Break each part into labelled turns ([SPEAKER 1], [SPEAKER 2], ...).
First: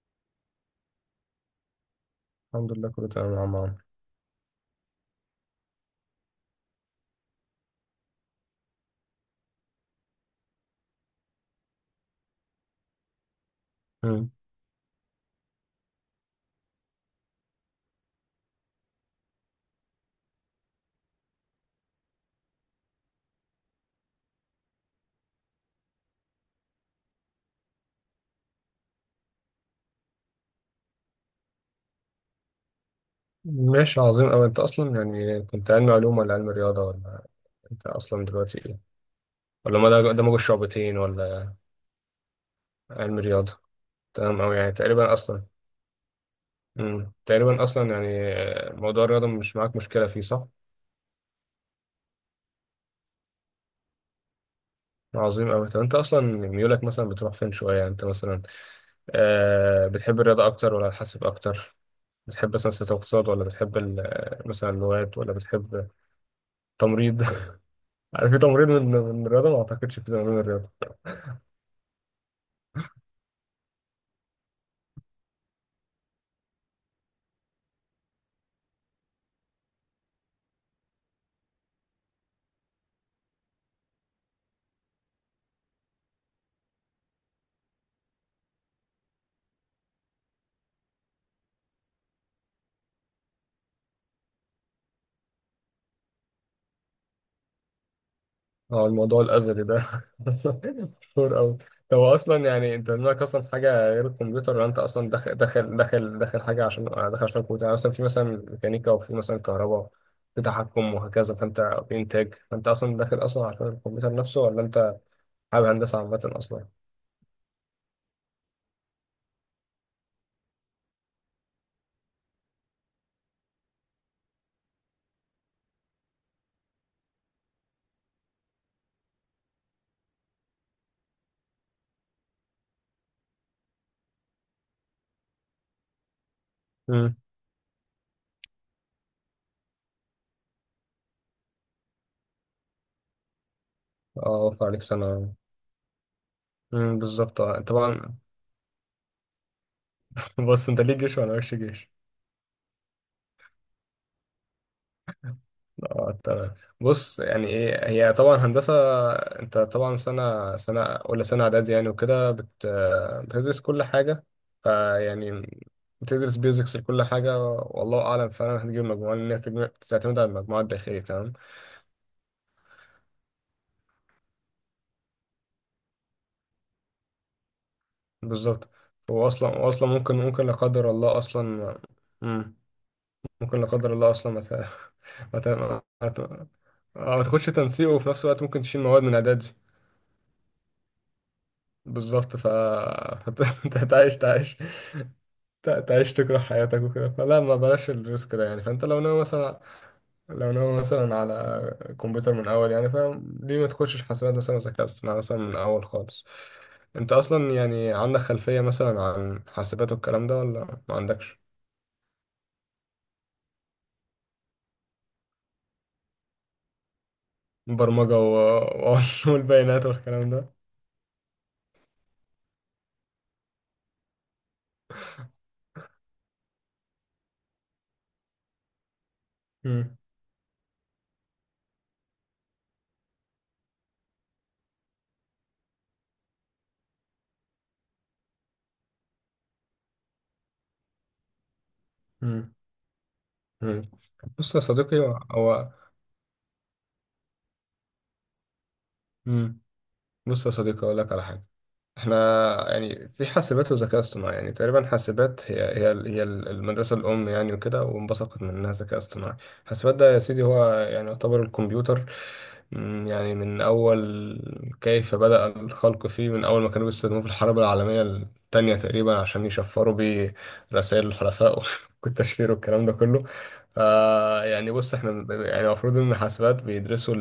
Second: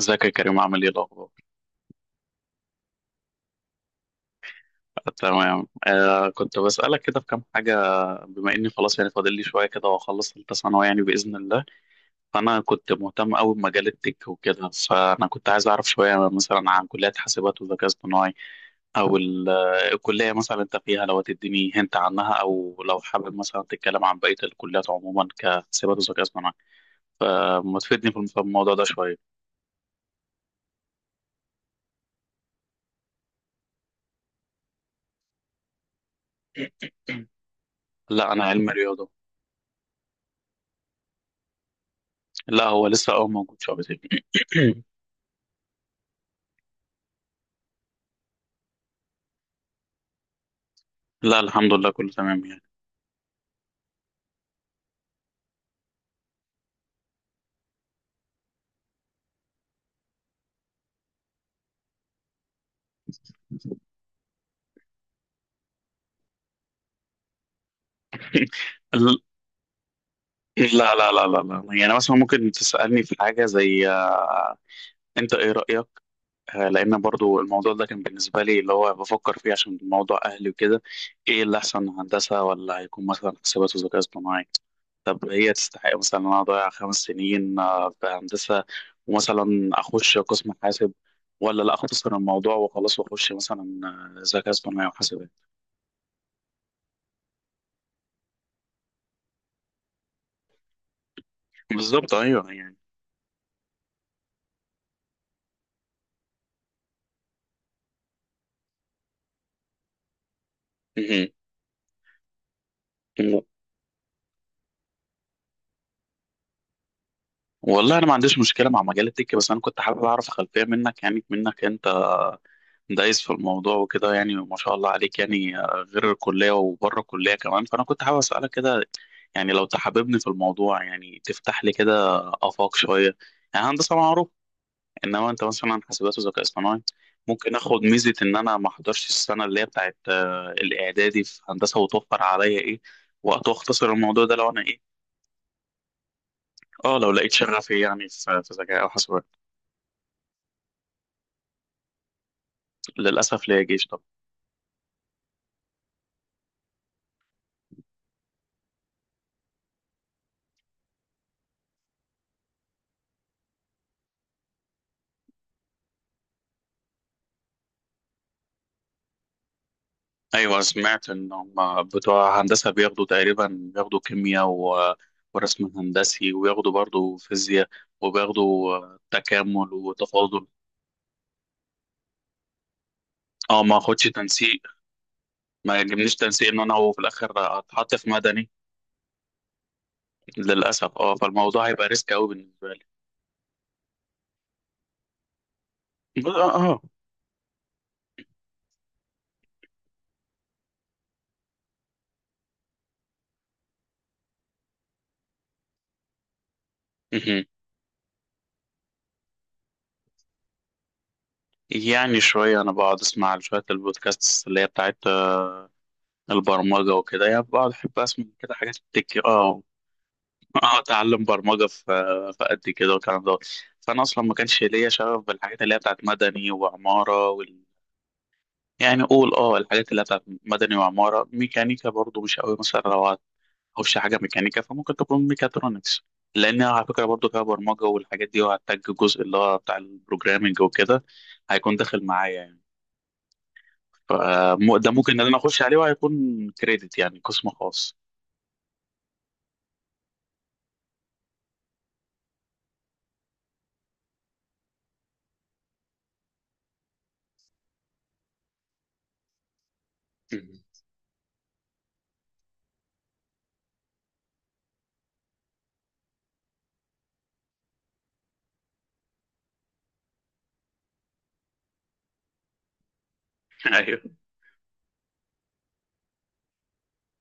[SPEAKER 1] ازيك يا كريم، عامل ايه الاخبار؟
[SPEAKER 2] الحمد لله كله تمام يا عم عمرو.
[SPEAKER 1] آه، تمام. كنت بسالك كده في كام حاجه. بما اني خلاص يعني فاضل لي شويه كده واخلص ثالثه ثانوي يعني باذن الله. فانا كنت مهتم قوي بمجال التك
[SPEAKER 2] مم.
[SPEAKER 1] وكده، فانا كنت عايز اعرف شويه مثلا عن كليه حاسبات وذكاء اصطناعي. او الكليه مثلا انت فيها لو تديني هنت عنها، او لو حابب مثلا تتكلم عن بقيه الكليات عموما كحاسبات وذكاء اصطناعي، فما تفيدني في الموضوع ده شويه.
[SPEAKER 2] ماشي، عظيم أوي. أنت أصلا كنت علم علوم ولا علم رياضة ولا أنت أصلا
[SPEAKER 1] لا انا
[SPEAKER 2] دلوقتي
[SPEAKER 1] علم
[SPEAKER 2] إيه؟
[SPEAKER 1] رياضه.
[SPEAKER 2] ولا ما ده دمج الشعبتين ولا
[SPEAKER 1] لا هو لسه
[SPEAKER 2] علم
[SPEAKER 1] موجود
[SPEAKER 2] رياضة.
[SPEAKER 1] شويه.
[SPEAKER 2] تمام أوي، يعني تقريبا أصلا. مم. تقريبا أصلا يعني. موضوع الرياضة مش معاك مشكلة فيه، صح؟
[SPEAKER 1] لا الحمد لله كله تمام يعني.
[SPEAKER 2] عظيم أوي. طب أنت أصلا ميولك مثلا بتروح فين شوية؟ يعني أنت مثلا بتحب الرياضة أكتر ولا الحاسب أكتر؟ بتحب مثلا سياسة واقتصاد ولا بتحب مثلا اللغات ولا بتحب تمريض؟ عارف، في تمريض من
[SPEAKER 1] ال-
[SPEAKER 2] الرياضة؟ ما أعتقدش في تمريض من الرياضة.
[SPEAKER 1] لا لا لا لا لا، يعني مثلا ممكن تسألني في حاجة زي انت ايه رأيك؟ لان برضو الموضوع ده كان بالنسبة لي اللي هو بفكر فيه عشان موضوع اهلي وكده، ايه اللي احسن، هندسة ولا هيكون مثلا حسابات وذكاء اصطناعي؟ طب هي تستحق مثلا ان انا اضيع 5 سنين في هندسة ومثلا اخش قسم حاسب، ولا لا اختصر الموضوع وخلاص واخش مثلا ذكاء اصطناعي وحاسبات؟
[SPEAKER 2] اه، الموضوع الأزلي ده مشهور أوي. طب
[SPEAKER 1] بالظبط،
[SPEAKER 2] هو أصلا،
[SPEAKER 1] ايوه
[SPEAKER 2] يعني
[SPEAKER 1] يعني.
[SPEAKER 2] أنت دماغك أصلا حاجة غير الكمبيوتر، ولا أنت أصلا داخل حاجة عشان داخل عشان الكمبيوتر؟ يعني مثلا في مثلا ميكانيكا، وفي مثلا كهرباء، في تحكم وهكذا، فأنت في إنتاج. فأنت أصلا داخل
[SPEAKER 1] مهم.
[SPEAKER 2] أصلا عشان الكمبيوتر نفسه، ولا أنت حابب هندسة عامة أصلا؟
[SPEAKER 1] والله انا ما عنديش مشكله مع مجال التك، بس انا كنت حابب اعرف خلفيه منك، يعني منك انت دايس في الموضوع وكده، يعني ما شاء الله عليك، يعني غير الكليه وبره الكليه كمان، فانا كنت حابب اسالك كده، يعني لو تحببني في الموضوع يعني تفتح لي كده افاق شويه. يعني هندسه معروف، انما انت مثلا حاسبات وذكاء اصطناعي
[SPEAKER 2] مم.
[SPEAKER 1] ممكن اخد ميزه ان انا ما احضرش السنه اللي هي بتاعت الاعدادي في هندسه، وتوفر عليا ايه، وقت، واختصر الموضوع
[SPEAKER 2] اه،
[SPEAKER 1] ده لو انا
[SPEAKER 2] وفى عليك
[SPEAKER 1] ايه،
[SPEAKER 2] سنة.
[SPEAKER 1] اه
[SPEAKER 2] مم،
[SPEAKER 1] لو لقيت
[SPEAKER 2] بالظبط، اه
[SPEAKER 1] شغفي يعني
[SPEAKER 2] طبعا.
[SPEAKER 1] في ذكاء او حاسبات.
[SPEAKER 2] بص، أنت ليك جيش وأنا ماليش جيش.
[SPEAKER 1] للأسف ليا جيش طبعا.
[SPEAKER 2] اه تمام. بص، يعني ايه هي طبعا هندسه؟ انت طبعا سنه سنه، ولا سنه اعدادي يعني وكده، بتدرس كل حاجه. فيعني بتدرس بيزكس لكل حاجه، والله اعلم فعلا هتجيب مجموعه، لان هي تعتمد على
[SPEAKER 1] أيوة،
[SPEAKER 2] المجموعه الداخليه.
[SPEAKER 1] سمعت إن
[SPEAKER 2] تمام،
[SPEAKER 1] هم بتوع هندسة بياخدوا تقريبا، بياخدوا كيمياء ورسم هندسي، وياخدوا برضو فيزياء،
[SPEAKER 2] بالظبط.
[SPEAKER 1] وبياخدوا
[SPEAKER 2] واصلا
[SPEAKER 1] تكامل
[SPEAKER 2] واصلا ممكن
[SPEAKER 1] وتفاضل.
[SPEAKER 2] ممكن لا قدر الله اصلا. مم. ممكن
[SPEAKER 1] اه
[SPEAKER 2] لا
[SPEAKER 1] ما
[SPEAKER 2] قدر
[SPEAKER 1] اخدش
[SPEAKER 2] الله اصلا ما ت-
[SPEAKER 1] تنسيق،
[SPEAKER 2] ما ت-
[SPEAKER 1] ما
[SPEAKER 2] ما
[SPEAKER 1] يجبنيش
[SPEAKER 2] ت-
[SPEAKER 1] تنسيق ان انا هو في
[SPEAKER 2] ما
[SPEAKER 1] الاخر
[SPEAKER 2] تاخدش تنسيق،
[SPEAKER 1] اتحط
[SPEAKER 2] وفي
[SPEAKER 1] في
[SPEAKER 2] نفس الوقت
[SPEAKER 1] مدني،
[SPEAKER 2] ممكن تشيل مواد من اعدادي.
[SPEAKER 1] للاسف. اه فالموضوع هيبقى ريسك قوي
[SPEAKER 2] بالظبط. ف
[SPEAKER 1] بالنسبه لي.
[SPEAKER 2] فانت هتعيش تعيش تعيش
[SPEAKER 1] ب-
[SPEAKER 2] تكره
[SPEAKER 1] اه اه
[SPEAKER 2] حياتك وكده، فلا ما بلاش الريسك ده يعني. فانت لو ناوي مثلا، لو ناوي مثلا على كمبيوتر من اول، يعني فاهم ليه ما تخشش حاسبات مثلا وذكاء اصطناعي مثلا من اول خالص؟ انت
[SPEAKER 1] مهم.
[SPEAKER 2] اصلا يعني عندك خلفية مثلا عن حاسبات والكلام ده، ولا ما عندكش؟
[SPEAKER 1] يعني شويه انا بقعد اسمع شويه البودكاست اللي هي بتاعت البرمجه وكده، يعني بقعد احب
[SPEAKER 2] برمجة
[SPEAKER 1] اسمع
[SPEAKER 2] و...
[SPEAKER 1] كده حاجات بتك اه
[SPEAKER 2] والبيانات والكلام ده.
[SPEAKER 1] اه اتعلم برمجه في في قد كده والكلام ده. فانا اصلا ما كانش ليا شغف بالحاجات اللي هي بتاعت مدني وعماره يعني قول الحاجات
[SPEAKER 2] مم.
[SPEAKER 1] اللي هي بتاعت مدني وعماره. ميكانيكا برضو مش قوي، مثلا لو هخش حاجه ميكانيكا فممكن تكون ميكاترونكس، لان على فكره برضو فيها برمجه والحاجات دي، وهحتاج الجزء اللي هو بتاع البروجرامنج وكده هيكون داخل معايا
[SPEAKER 2] مم.
[SPEAKER 1] يعني.
[SPEAKER 2] مم. بص يا
[SPEAKER 1] فده
[SPEAKER 2] صديقي،
[SPEAKER 1] ممكن ان انا اخش عليه، وهيكون كريدت يعني قسم خاص.
[SPEAKER 2] مم. بص يا صديقي، اقول لك على حاجة. احنا يعني في حاسبات وذكاء اصطناعي، يعني تقريبا حاسبات هي المدرسة الأم يعني وكده، وانبثقت منها ذكاء اصطناعي. حاسبات ده يا سيدي
[SPEAKER 1] مهم.
[SPEAKER 2] هو يعني يعتبر الكمبيوتر. مم، يعني من أول كيف بدأ الخلق فيه، من أول ما كانوا بيستخدموه في الحرب العالمية التانية تقريبا عشان يشفروا بيه رسائل الحلفاء والتشفير والكلام ده كله.
[SPEAKER 1] ايوه.
[SPEAKER 2] آه يعني بص، احنا يعني المفروض إن حاسبات بيدرسوا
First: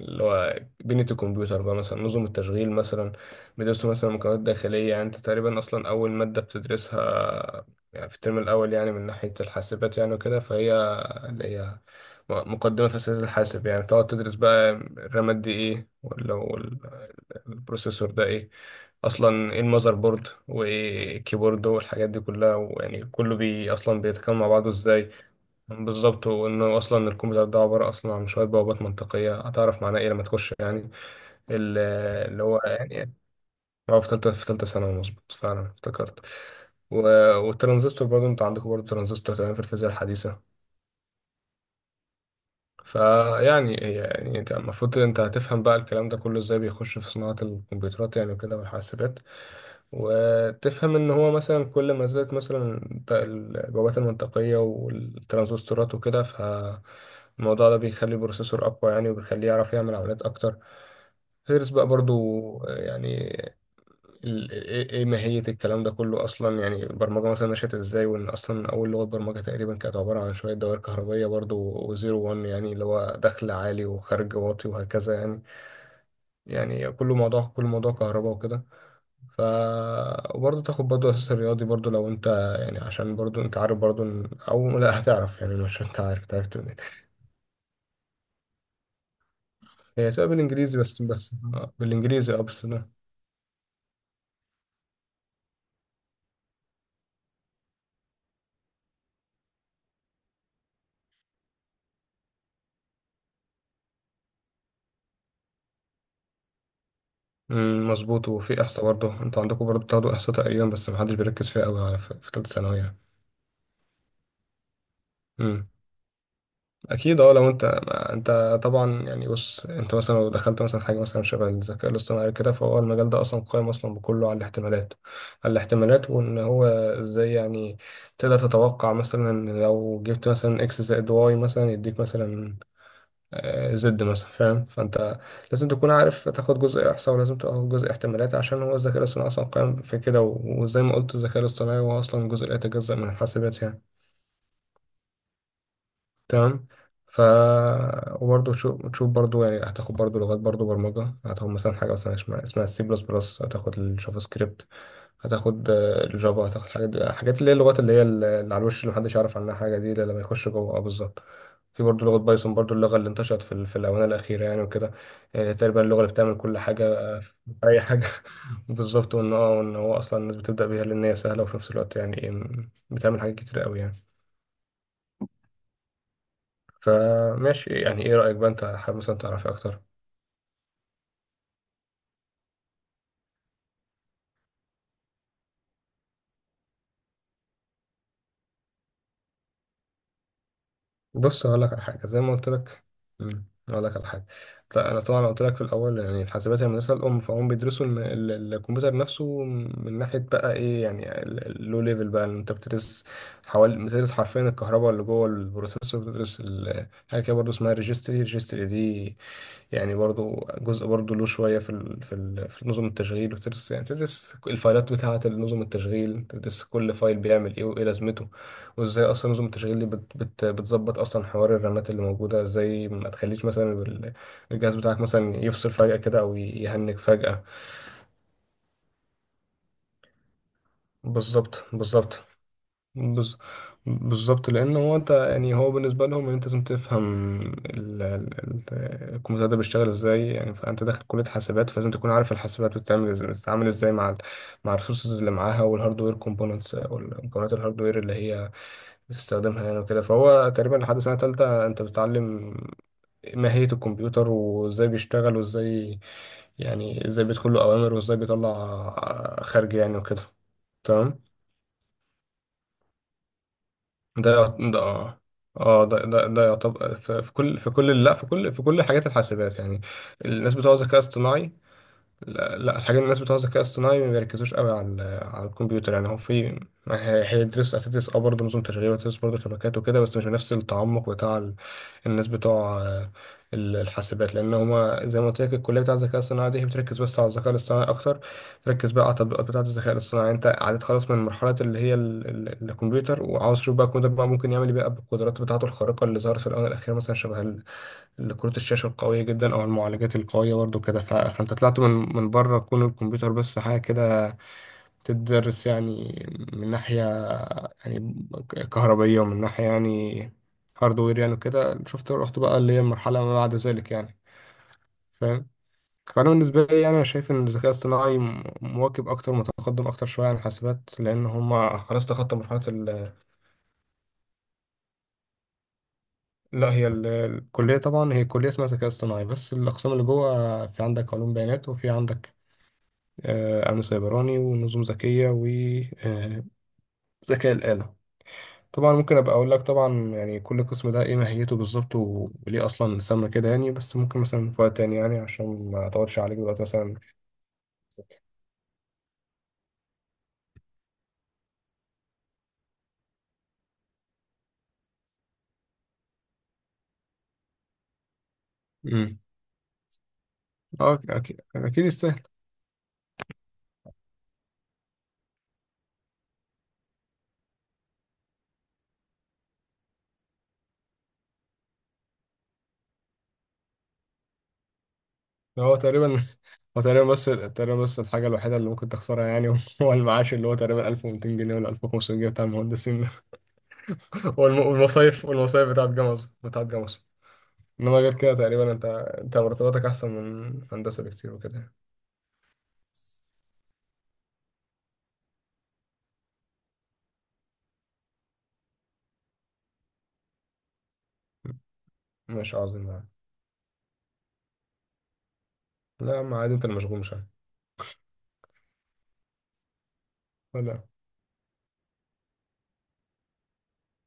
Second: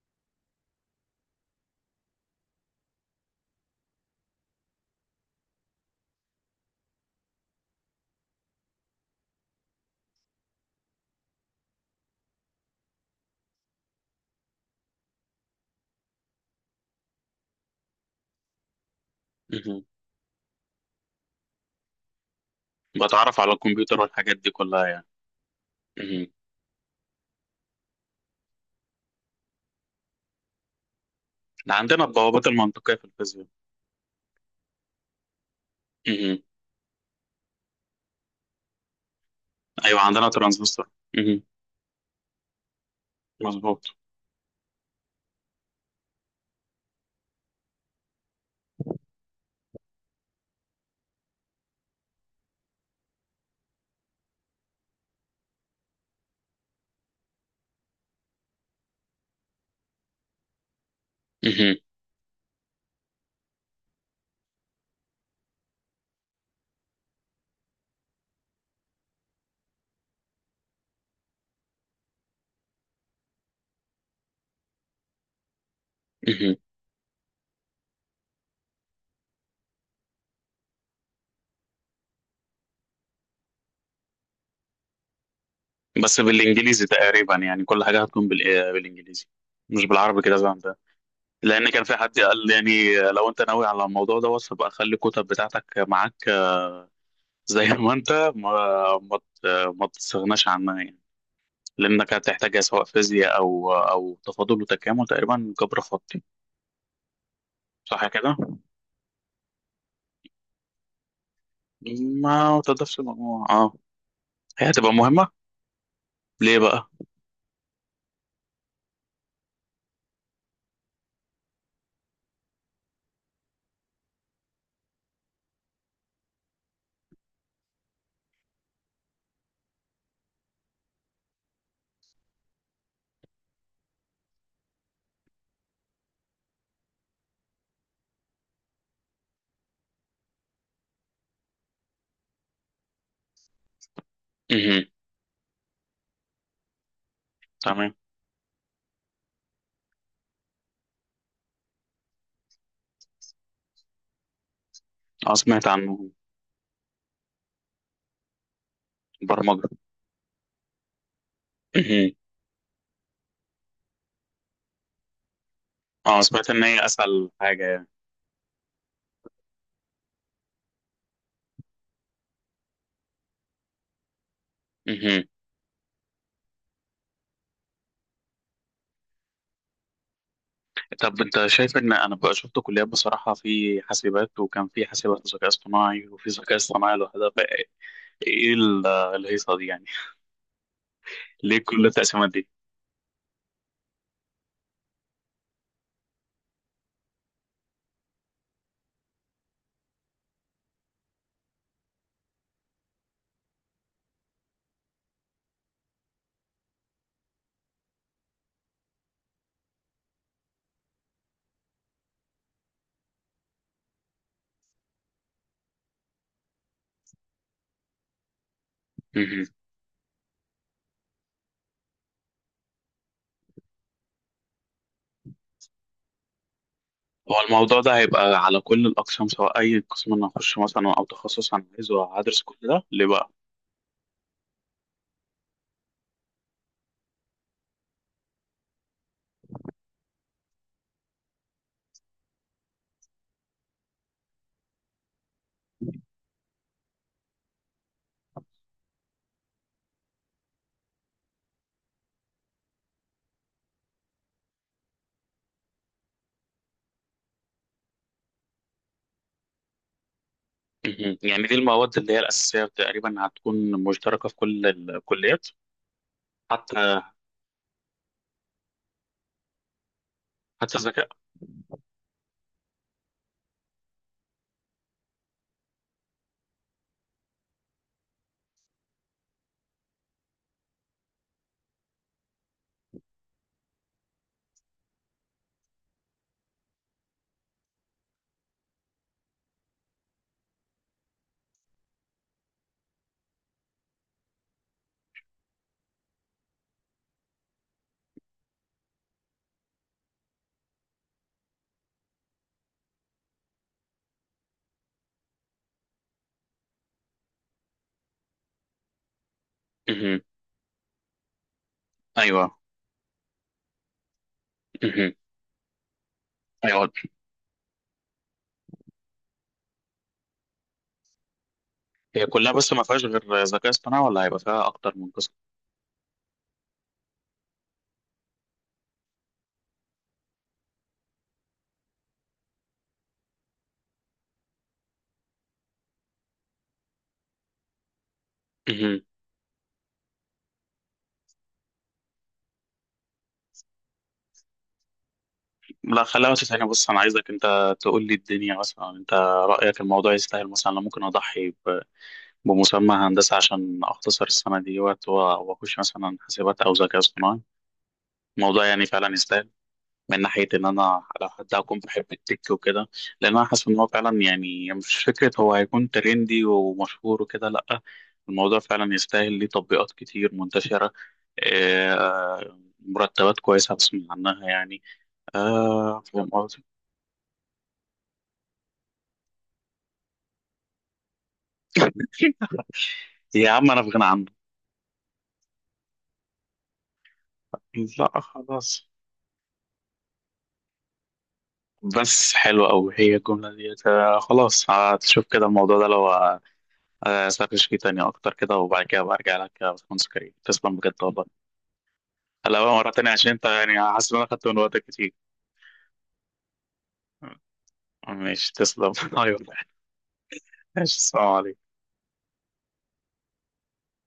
[SPEAKER 2] اللي هو بنية الكمبيوتر بقى، مثلا نظم التشغيل مثلا، بندرسه مثلا مكونات داخلية. يعني انت تقريبا اصلا اول مادة بتدرسها، يعني في الترم الاول يعني من ناحية الحاسبات يعني وكده، فهي اللي هي مقدمة في أساس الحاسب. يعني تقعد تدرس بقى الرامات دي ايه، البروسيسور ده ايه، اصلا ايه
[SPEAKER 1] مهم.
[SPEAKER 2] المذر بورد، وايه الكيبورد والحاجات دي كلها، ويعني كله
[SPEAKER 1] بتعرف على
[SPEAKER 2] بي
[SPEAKER 1] الكمبيوتر
[SPEAKER 2] اصلا
[SPEAKER 1] والحاجات
[SPEAKER 2] بيتكلم مع
[SPEAKER 1] دي
[SPEAKER 2] بعضه
[SPEAKER 1] كلها. يعني
[SPEAKER 2] ازاي. بالظبط، وانه اصلا الكمبيوتر ده عباره اصلا عن شويه بوابات منطقيه، هتعرف معناه ايه لما تخش يعني
[SPEAKER 1] ده
[SPEAKER 2] ال-
[SPEAKER 1] عندنا
[SPEAKER 2] اللي
[SPEAKER 1] البوابات
[SPEAKER 2] هو
[SPEAKER 1] المنطقية في
[SPEAKER 2] يعني.
[SPEAKER 1] الفيزياء.
[SPEAKER 2] هو في ثالثه، في ثالثه ثانوي، مظبوط، فعلا افتكرت.
[SPEAKER 1] مهم.
[SPEAKER 2] و- والترانزستور برضه، انت عندكم برضه ترانزستور تمام في الفيزياء
[SPEAKER 1] أيوة، عندنا
[SPEAKER 2] الحديثه.
[SPEAKER 1] ترانزستور. مهم.
[SPEAKER 2] فيعني،
[SPEAKER 1] مظبوط.
[SPEAKER 2] يعني انت المفروض انت هتفهم بقى الكلام ده كله ازاي بيخش في صناعه الكمبيوترات يعني وكده والحاسبات. وتفهم ان هو مثلا كل ما زادت مثلا البوابات المنطقية والترانزستورات وكده، فالموضوع ده بيخلي البروسيسور اقوى يعني، وبيخليه يعرف يعمل عمليات اكتر. تدرس
[SPEAKER 1] مهم.
[SPEAKER 2] بقى برضو يعني ال- ايه إيه ماهية الكلام ده كله اصلا. يعني البرمجة مثلا نشأت ازاي، وان اصلا اول لغة برمجة تقريبا كانت عبارة عن شوية دوائر كهربية برضو، وزيرو وان، يعني اللي هو دخل عالي وخارج واطي وهكذا يعني.
[SPEAKER 1] مهم.
[SPEAKER 2] يعني كله موضوع، كل موضوع كهرباء وكده. ف وبرضه تاخد برضه اساس الرياضي برضه لو انت، يعني عشان برضه انت عارف برضه او لا هتعرف، يعني مش انت
[SPEAKER 1] بس
[SPEAKER 2] عارف تعرف منين.
[SPEAKER 1] بالإنجليزي تقريبا، يعني كل حاجة هتكون بالإنجليزي، مش
[SPEAKER 2] هي
[SPEAKER 1] بالعربي
[SPEAKER 2] تبقى
[SPEAKER 1] كده زي عندنا.
[SPEAKER 2] بالانجليزي بس
[SPEAKER 1] لأن كان في حد
[SPEAKER 2] بالانجليزي اه،
[SPEAKER 1] قال لي،
[SPEAKER 2] بس ده.
[SPEAKER 1] يعني لو أنت ناوي على الموضوع دوت، فبقى خلي الكتب بتاعتك معاك، زي ما أنت ما ت- ما تستغناش عنها يعني، لأنك هتحتاجها سواء فيزياء، أو تفاضل وتكامل، تقريبا جبر خطي.
[SPEAKER 2] أمم،
[SPEAKER 1] صح
[SPEAKER 2] مظبوط.
[SPEAKER 1] كده؟
[SPEAKER 2] وفي احصاء برضه، انتوا عندكم برضه بتاخدوا احصاء تقريبا، بس محدش بيركز فيها قوي على في في تالتة
[SPEAKER 1] ما
[SPEAKER 2] ثانوي
[SPEAKER 1] تضافش المجموع، اه. هي هتبقى مهمة.
[SPEAKER 2] يعني.
[SPEAKER 1] ليه بقى؟
[SPEAKER 2] اكيد اه، لو انت ما انت طبعا، يعني بص انت مثلا لو دخلت مثلا حاجه مثلا شبه الذكاء الاصطناعي كده، فهو المجال ده اصلا قائم اصلا بكله على الاحتمالات، على الاحتمالات. وان هو ازاي يعني تقدر تتوقع مثلا لو جبت مثلا اكس زائد واي مثلا يديك مثلا زد مثلا، فاهم؟ فانت لازم تكون عارف تاخد جزء احصاء، ولازم تاخد جزء احتمالات، عشان هو الذكاء الاصطناعي اصلا قائم في كده. و- وزي ما قلت، الذكاء الاصطناعي هو اصلا جزء لا يتجزأ من الحاسبات يعني. تمام. ف
[SPEAKER 1] تمام.
[SPEAKER 2] وبرضه تشوف، تشوف يعني هتاخد برضه لغات برضه برمجة. هتاخد مثلا حاجة مثلا اسمها السي بلس بلس، هتاخد الجافا سكريبت،
[SPEAKER 1] اه سمعت
[SPEAKER 2] هتاخد
[SPEAKER 1] عنه.
[SPEAKER 2] الجافا، هتاخد حاجات اللي هي اللغات اللي هي اللي على الوش، اللي محدش يعرف عنها
[SPEAKER 1] برمجة.
[SPEAKER 2] حاجة دي إلا لما يخش جوه. بالظبط. في برضه
[SPEAKER 1] مهم.
[SPEAKER 2] لغة بايثون برضه، اللغة اللي انتشرت في في الآونة الأخيرة يعني وكده. يعني تقريبا اللغة اللي
[SPEAKER 1] اه
[SPEAKER 2] بتعمل
[SPEAKER 1] سمعت
[SPEAKER 2] كل
[SPEAKER 1] ان هي
[SPEAKER 2] حاجة،
[SPEAKER 1] اسهل حاجة
[SPEAKER 2] أي
[SPEAKER 1] يعني.
[SPEAKER 2] حاجة. بالظبط. وإن اه، وإن هو أصلا الناس بتبدأ بيها، لأن هي سهلة، وفي نفس الوقت يعني بتعمل حاجات كتير قوي يعني.
[SPEAKER 1] مهم.
[SPEAKER 2] فماشي. يعني ايه رأيك بقى، انت حابب مثلا تعرف اكتر؟
[SPEAKER 1] طب انت شايف، ان انا بقى شفت كليات بصراحة، في حاسبات، وكان في حاسبات وذكاء اصطناعي، وفي ذكاء اصطناعي لوحدها، فايه الهيصة دي يعني؟
[SPEAKER 2] بص
[SPEAKER 1] ليه
[SPEAKER 2] هقول لك على
[SPEAKER 1] كل
[SPEAKER 2] حاجه، زي
[SPEAKER 1] التقسيمات
[SPEAKER 2] ما
[SPEAKER 1] دي؟
[SPEAKER 2] قلت لك. امم، هقول لك على حاجه. انا طبعا قلت لي في الاول يعني الحاسبات هي المدرسه الام، فهم بيدرسوا الكمبيوتر نفسه، من ناحيه بقى ايه يعني اللو ليفل بقى، إن انت بتدرس حوالي، بتدرس حرفيا الكهرباء اللي جوه البروسيسور. بتدرس حاجه كده برضه اسمها ريجستري. ريجستري دي يعني برضو جزء برضو له شوية في ال في ال في نظم التشغيل. وتدرس يعني تدرس الفايلات بتاعة نظم التشغيل، تدرس كل فايل بيعمل ايه وايه لازمته، وازاي اصلا نظم
[SPEAKER 1] مهم.
[SPEAKER 2] التشغيل دي بت بت بتظبط اصلا حوار الرامات اللي موجوده ازاي، ما تخليش مثلا الجهاز بتاعك مثلا يفصل فجاه كده او يهنج
[SPEAKER 1] هو
[SPEAKER 2] فجاه.
[SPEAKER 1] الموضوع ده هيبقى على كل الاقسام، سواء اي قسم انا هخش مثلا او تخصص انا
[SPEAKER 2] بالظبط
[SPEAKER 1] عايزه،
[SPEAKER 2] بالظبط
[SPEAKER 1] هدرس كل ده ليه بقى؟
[SPEAKER 2] بز... بالظبط، لان هو انت يعني هو بالنسبه لهم ان انت لازم تفهم الكمبيوتر ده بيشتغل ازاي يعني. فانت داخل كليه حاسبات، فلازم تكون عارف الحاسبات بتتعمل ازاي، بتتعامل ازاي مع مع الريسورسز اللي معاها، والهاردوير كومبوننتس او المكونات الهاردوير اللي هي بتستخدمها يعني وكده. فهو تقريبا لحد سنه تالتة انت بتتعلم ماهيه الكمبيوتر، وازاي بيشتغل، وازاي يعني ازاي بيدخل له اوامر، وازاي بيطلع خارج يعني وكده.
[SPEAKER 1] مهم.
[SPEAKER 2] تمام.
[SPEAKER 1] يعني دي المواد اللي هي الاساسية تقريبا هتكون مشتركة
[SPEAKER 2] ده
[SPEAKER 1] في
[SPEAKER 2] يعت-
[SPEAKER 1] كل
[SPEAKER 2] ده اه
[SPEAKER 1] الكليات،
[SPEAKER 2] اه ده ده يعتبر
[SPEAKER 1] حتى
[SPEAKER 2] في في كل في كل، لا في كل، في كل حاجات الحاسبات يعني. الناس بتوع
[SPEAKER 1] حتى
[SPEAKER 2] الذكاء
[SPEAKER 1] الذكاء.
[SPEAKER 2] الاصطناعي، لا, الحاجات، الناس بتوع الذكاء الاصطناعي ما بيركزوش قوي على على الكمبيوتر. يعني هو في ما هي- هتدرس اه برضه نظم تشغيل، وتدرس برضه شبكات وكده، بس مش بنفس التعمق بتاع الناس بتوع الحاسبات. لان هما زي ما قلت لك، الكليه بتاع الذكاء الاصطناعي دي، هي بتركز بس على الذكاء الاصطناعي اكتر، بتركز بقى على التطبيقات بتاعه الذكاء الاصطناعي. يعني انت عديت خلاص من مرحله اللي هي الكمبيوتر، وعاوز تشوف بقى الكمبيوتر بقى ممكن يعمل ايه بقى بالقدرات بتاعته الخارقه اللي ظهرت في الاونه الاخيره، مثلا شبه لكروت الشاشة القوية جدا، أو المعالجات القوية برضو كده. فأنت طلعت من من بره كون الكمبيوتر بس حاجة كده تدرس يعني، من ناحية يعني كهربية، ومن ناحية يعني هاردوير يعني وكده. شفت؟ رحت
[SPEAKER 1] ايوه.
[SPEAKER 2] بقى اللي هي المرحلة ما بعد ذلك يعني،
[SPEAKER 1] مهم.
[SPEAKER 2] فاهم؟ فأنا بالنسبة لي،
[SPEAKER 1] ايوه
[SPEAKER 2] يعني أنا شايف إن الذكاء الاصطناعي مواكب أكتر، متقدم أكتر شوية عن الحاسبات، لأن هما خلاص
[SPEAKER 1] هي
[SPEAKER 2] تخطوا
[SPEAKER 1] كلها،
[SPEAKER 2] مرحلة
[SPEAKER 1] بس ما فيهاش
[SPEAKER 2] ال.
[SPEAKER 1] غير ذكاء اصطناعي، ولا هيبقى فيها اكتر من قسم؟
[SPEAKER 2] لا، هي الكلية طبعا، هي كلية اسمها ذكاء اصطناعي، بس الأقسام اللي جوه في عندك علوم بيانات، وفي عندك أمن سيبراني، ونظم ذكية، وذكاء الآلة. طبعا
[SPEAKER 1] مهم.
[SPEAKER 2] ممكن أبقى أقول لك طبعا، يعني كل قسم ده إيه ماهيته بالظبط، وليه أصلا سمى كده يعني، بس ممكن مثلا في وقت تاني يعني عشان ما
[SPEAKER 1] لا
[SPEAKER 2] أطولش
[SPEAKER 1] خليها
[SPEAKER 2] عليك
[SPEAKER 1] بس
[SPEAKER 2] دلوقتي
[SPEAKER 1] ثانية، بص
[SPEAKER 2] مثلا.
[SPEAKER 1] أنا عايزك أنت تقول لي الدنيا، مثلا أنت رأيك الموضوع يستاهل، مثلا أنا ممكن أضحي بمسمى هندسة عشان أختصر السنة دي وقت و- وأخش مثلا حاسبات أو ذكاء اصطناعي. الموضوع يعني فعلا
[SPEAKER 2] امم.
[SPEAKER 1] يستاهل من ناحية إن أنا
[SPEAKER 2] اه،
[SPEAKER 1] لو
[SPEAKER 2] اكيد
[SPEAKER 1] حد هكون
[SPEAKER 2] اكيد
[SPEAKER 1] بحب
[SPEAKER 2] يستاهل.
[SPEAKER 1] التك وكده؟ لأن أنا حاسس إن هو فعلا، يعني مش فكرة هو هيكون ترندي ومشهور وكده، لأ الموضوع فعلا يستاهل، ليه تطبيقات كتير منتشرة، مرتبات كويسة بسمع عنها يعني،
[SPEAKER 2] هو تقريبا
[SPEAKER 1] فاهم قصدي؟
[SPEAKER 2] هو تقريبا بس، تقريبا بس الحاجه الوحيده اللي ممكن تخسرها يعني هو المعاش، اللي هو تقريبا 1200 جنيه ولا 1500 جنيه بتاع المهندسين.
[SPEAKER 1] يا عم أنا في غنى عنه.
[SPEAKER 2] والمصايف بتاعت جمص، بتاعت جمص. انما غير
[SPEAKER 1] لأ
[SPEAKER 2] كده تقريبا انت،
[SPEAKER 1] خلاص.
[SPEAKER 2] انت مرتباتك احسن من هندسه بكتير وكده.
[SPEAKER 1] بس حلوة أوي هي الجملة ديت. خلاص هتشوف كده الموضوع ده لو سرش فيه تاني أكتر كده، وبعد كده برجع لك يا باشمهندس كريم. تسلم بجد والله.
[SPEAKER 2] ماشي،
[SPEAKER 1] لا بقى،
[SPEAKER 2] عظيم
[SPEAKER 1] مرة
[SPEAKER 2] يعني.
[SPEAKER 1] تانية، عشان انت يعني حاسس ان انا خدت من وقتك كتير.
[SPEAKER 2] لا يا عم عادي، انت اللي مشغول مش انا.
[SPEAKER 1] ماشي، تسلم. ايوه.
[SPEAKER 2] لا لا.
[SPEAKER 1] ماشي، السلام عليكم.